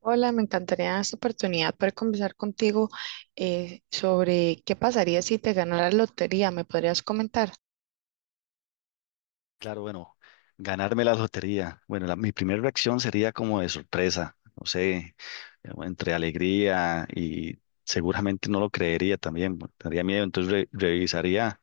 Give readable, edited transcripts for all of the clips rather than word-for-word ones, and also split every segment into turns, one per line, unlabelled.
Hola, me encantaría esta oportunidad para conversar contigo sobre qué pasaría si te ganó la lotería. ¿Me podrías comentar?
Claro, bueno, ganarme la lotería. Bueno, mi primera reacción sería como de sorpresa, no sé, entre alegría y seguramente no lo creería también, tendría miedo, entonces revisaría.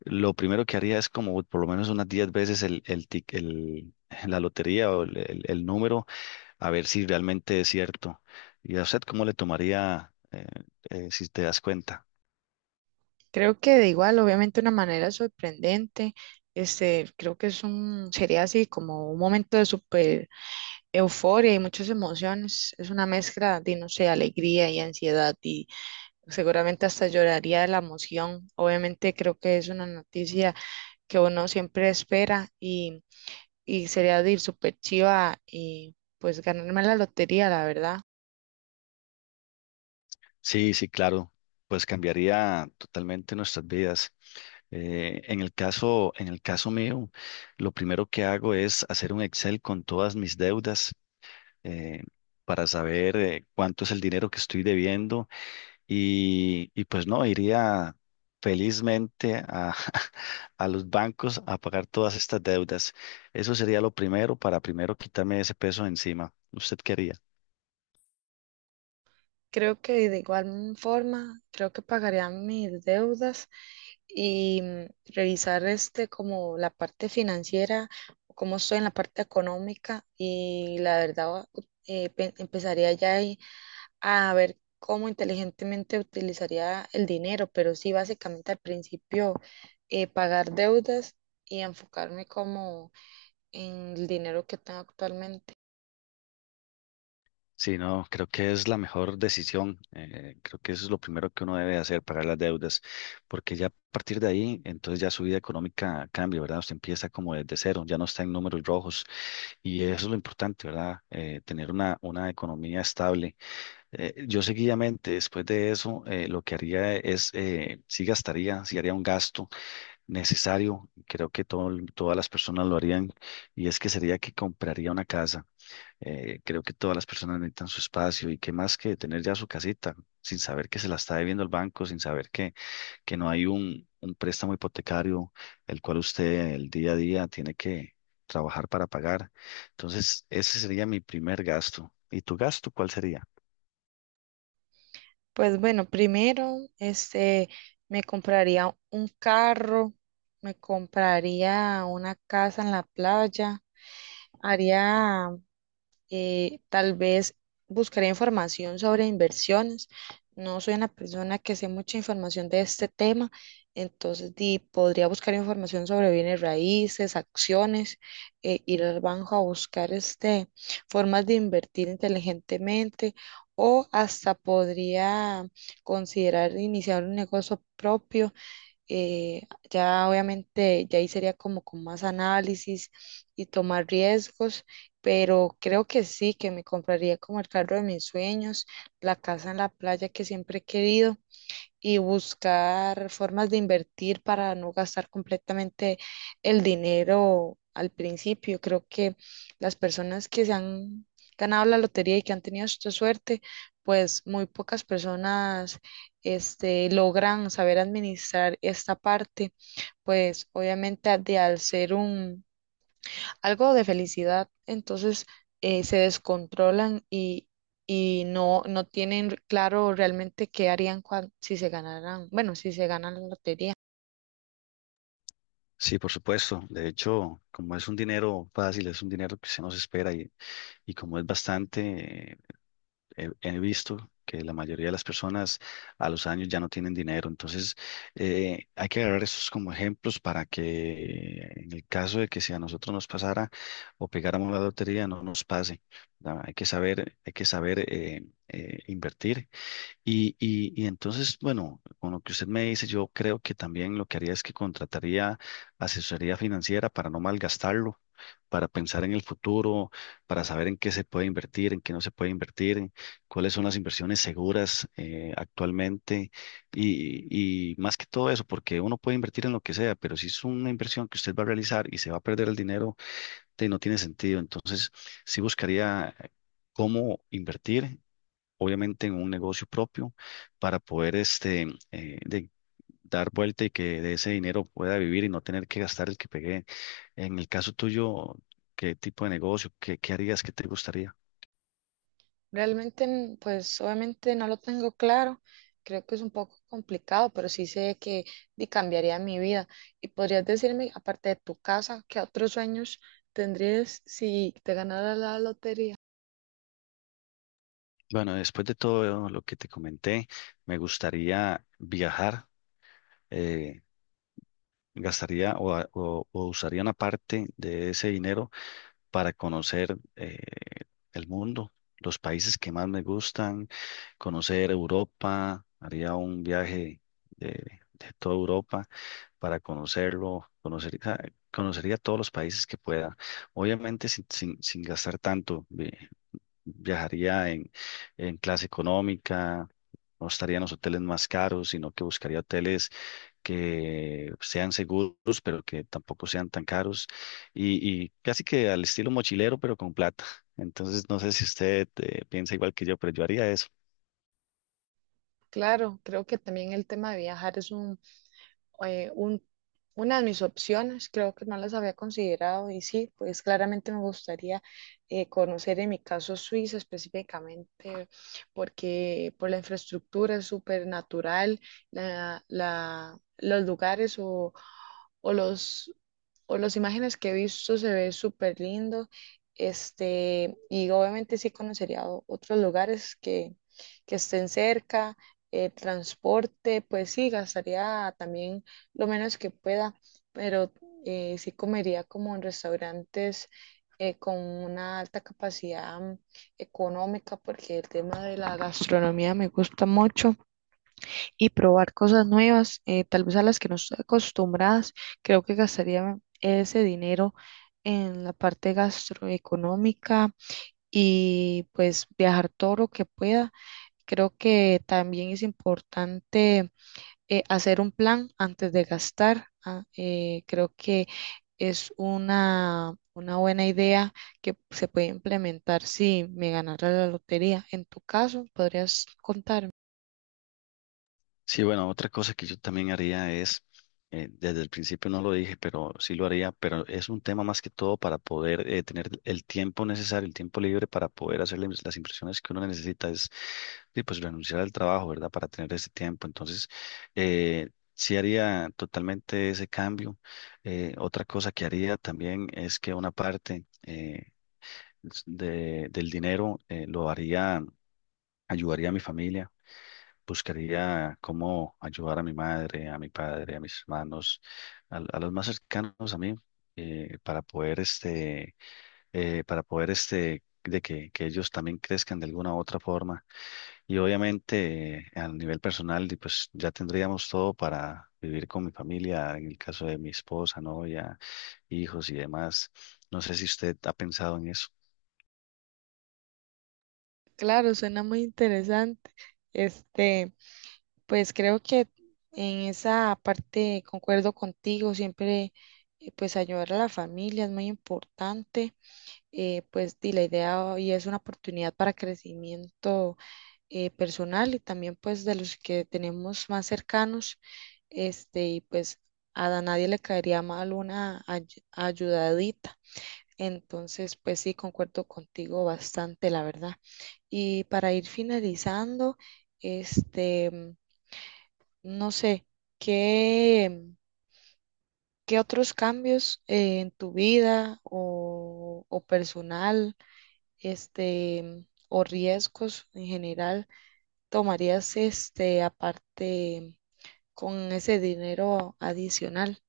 Lo primero que haría es como por lo menos unas 10 veces el la lotería o el número, a ver si realmente es cierto. ¿Y a usted cómo le tomaría si te das cuenta?
Creo que de igual, obviamente, una manera sorprendente. Este, creo que es sería así como un momento de super euforia y muchas emociones. Es una mezcla de, no sé, alegría y ansiedad y seguramente hasta lloraría de la emoción. Obviamente, creo que es una noticia que uno siempre espera y sería de ir súper chiva y pues ganarme la lotería, la verdad.
Sí, sí, claro, pues cambiaría totalmente nuestras vidas. En el caso mío, lo primero que hago es hacer un Excel con todas mis deudas eh, para saber cuánto es el dinero que estoy debiendo y pues no, iría felizmente a, a los bancos a pagar todas estas deudas. Eso sería lo primero para primero quitarme ese peso de encima. ¿Usted qué haría?
Creo que de igual forma, creo que pagaría mis deudas y revisar este como la parte financiera, cómo estoy en la parte económica y la verdad empezaría ya ahí a ver cómo inteligentemente utilizaría el dinero, pero sí básicamente al principio, pagar deudas y enfocarme como en el dinero que tengo actualmente.
Sí, no, creo que es la mejor decisión. Creo que eso es lo primero que uno debe hacer, pagar las deudas, porque ya a partir de ahí, entonces ya su vida económica cambia, ¿verdad? Usted empieza como desde cero, ya no está en números rojos y eso es lo importante, ¿verdad? Tener una economía estable. Yo seguidamente, después de eso, lo que haría es, sí gastaría, sí haría un gasto necesario, creo que todas las personas lo harían, y es que sería que compraría una casa. Creo que todas las personas necesitan su espacio y qué más que tener ya su casita, sin saber que se la está debiendo el banco, sin saber que no hay un préstamo hipotecario el cual usted el día a día tiene que trabajar para pagar. Entonces, ese sería mi primer gasto. ¿Y tu gasto cuál sería?
Pues bueno, primero, este, me compraría un carro, me compraría una casa en la playa, haría, tal vez buscaré información sobre inversiones. No soy una persona que sé mucha información de este tema, entonces podría buscar información sobre bienes raíces, acciones, ir al banco a buscar este, formas de invertir inteligentemente, o hasta podría considerar iniciar un negocio propio. eh, ya obviamente, ya ahí sería como con más análisis y tomar riesgos, pero creo que sí, que me compraría como el carro de mis sueños, la casa en la playa que siempre he querido, y buscar formas de invertir para no gastar completamente el dinero al principio. Creo que las personas que se han ganado la lotería y que han tenido esta suerte, pues muy pocas personas este, logran saber administrar esta parte, pues obviamente de al ser un algo de felicidad, entonces se descontrolan y no, no tienen claro realmente qué harían si se ganaran, bueno, si se ganan la lotería.
Sí, por supuesto. De hecho, como es un dinero fácil, es un dinero que se nos espera y como es bastante he visto que la mayoría de las personas a los años ya no tienen dinero. Entonces, hay que agarrar estos como ejemplos para que en el caso de que si a nosotros nos pasara o pegáramos la lotería, no nos pase. ¿Verdad? Hay que saber invertir y entonces, bueno, con lo que usted me dice, yo creo que también lo que haría es que contrataría asesoría financiera para no malgastarlo, para pensar en el futuro, para saber en qué se puede invertir, en qué no se puede invertir, en cuáles son las inversiones seguras actualmente y más que todo eso, porque uno puede invertir en lo que sea, pero si es una inversión que usted va a realizar y se va a perder el dinero, no tiene sentido. Entonces, sí buscaría cómo invertir obviamente en un negocio propio para poder eh, de- dar vuelta y que de ese dinero pueda vivir y no tener que gastar el que pegué. En el caso tuyo, ¿qué tipo de negocio? Qué harías? ¿Qué te gustaría?
Realmente, pues obviamente no lo tengo claro, creo que es un poco complicado, pero sí sé que cambiaría mi vida. ¿Y podrías decirme, aparte de tu casa, qué otros sueños tendrías si te ganaras la lotería?
Bueno, después de todo lo que te comenté, me gustaría viajar, eh, gastaría o o usaría una parte de ese dinero para conocer el mundo, los países que más me gustan, conocer Europa, haría un viaje de toda Europa para conocerlo, conocería, conocería todos los países que pueda, obviamente sin gastar tanto. Viajaría en clase económica, no estaría en los hoteles más caros, sino que buscaría hoteles que sean seguros, pero que tampoco sean tan caros, y casi que al estilo mochilero, pero con plata. Entonces, no sé si usted piensa igual que yo, pero yo haría eso.
Claro, creo que también el tema de viajar es eh, un- una de mis opciones, creo que no las había considerado y sí, pues claramente me gustaría, conocer en mi caso Suiza específicamente porque por la infraestructura es súper natural, los lugares o los, o las imágenes que he visto, se ve súper lindo. Este, y obviamente sí conocería otros lugares que estén cerca. Transporte, pues sí, gastaría también lo menos que pueda, pero sí comería como en restaurantes con una alta capacidad económica, porque el tema de la gastronomía me gusta mucho y probar cosas nuevas. Tal vez a las que no estoy acostumbradas, creo que gastaría ese dinero en la parte gastroeconómica y pues viajar todo lo que pueda. Creo que también es importante hacer un plan antes de gastar. Creo que es una buena idea que se puede implementar si me ganara la lotería. En tu caso, podrías contarme.
Sí, bueno, otra cosa que yo también haría es, desde el principio no lo dije, pero sí lo haría, pero es un tema más que todo para poder tener el tiempo necesario, el tiempo libre para poder hacer las impresiones que uno necesita, es, sí, pues renunciar al trabajo, ¿verdad? Para tener ese tiempo. Entonces, sí haría totalmente ese cambio. Otra cosa que haría también es que una parte del dinero ayudaría a mi familia, buscaría cómo ayudar a mi madre, a mi padre, a mis hermanos, a los más cercanos a mí, eh, para poder este, para poder este, que ellos también crezcan de alguna u otra forma. Y obviamente, a nivel personal, di, pues ya tendríamos todo para vivir con mi familia, en el caso de mi esposa, novia, hijos y demás. No sé si usted ha pensado en eso.
Claro, suena muy interesante. Este, pues creo que en esa parte concuerdo contigo, siempre, pues ayudar a la familia es muy importante. Pues di la idea y es una oportunidad para crecimiento personal y también pues de los que tenemos más cercanos. Este, y pues a nadie le caería mal una ayudadita. Entonces, pues sí, concuerdo contigo bastante, la verdad. Y para ir finalizando, este, no sé, ¿qué, ¿qué otros cambios, en tu vida o personal, este, o riesgos en general tomarías este aparte con ese dinero adicional?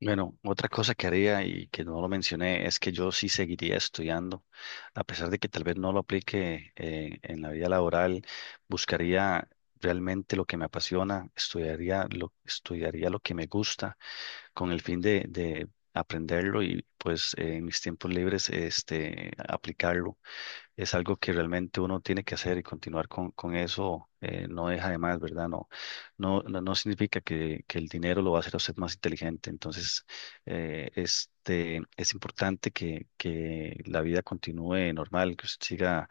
Bueno, otra cosa que haría y que no lo mencioné es que yo sí seguiría estudiando, a pesar de que tal vez no lo aplique en la vida laboral, buscaría realmente lo que me apasiona, estudiaría lo que me gusta con el fin de aprenderlo y pues en mis tiempos libres este, aplicarlo es algo que realmente uno tiene que hacer y continuar con eso no deja de más, ¿verdad? No, no no significa que el dinero lo va a hacer a usted más inteligente. Entonces, es importante que la vida continúe normal, que usted siga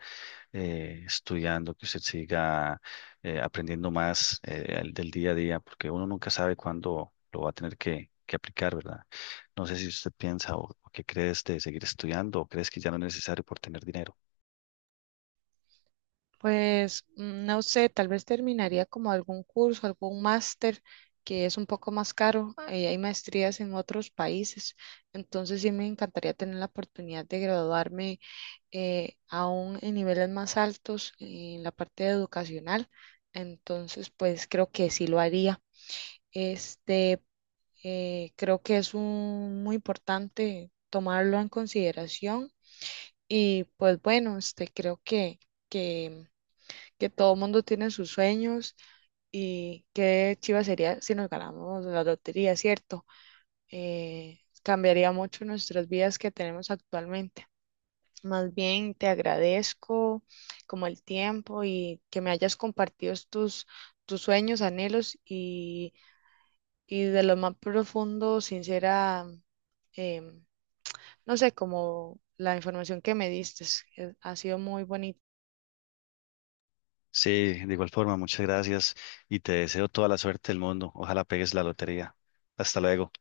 estudiando, que usted siga aprendiendo más del día a día, porque uno nunca sabe cuándo lo va a tener que aplicar, ¿verdad? No sé si usted piensa o qué crees de seguir estudiando o crees que ya no es necesario por tener dinero.
Pues no sé, tal vez terminaría como algún curso, algún máster que es un poco más caro, y hay maestrías en otros países. Entonces sí me encantaría tener la oportunidad de graduarme, aún en niveles más altos en la parte educacional. Entonces, pues creo que sí lo haría. Este, creo que es muy importante tomarlo en consideración, y pues bueno, este, creo que, que, que todo mundo tiene sus sueños, y qué chiva sería si nos ganamos la lotería, ¿cierto? Cambiaría mucho nuestras vidas que tenemos actualmente. Más bien te agradezco como el tiempo y que me hayas compartido tus, tus sueños, anhelos y de lo más profundo, sincera, em, no sé, como la información que me diste. Ha sido muy bonita.
Sí, de igual forma, muchas gracias y te deseo toda la suerte del mundo. Ojalá pegues la lotería. Hasta luego.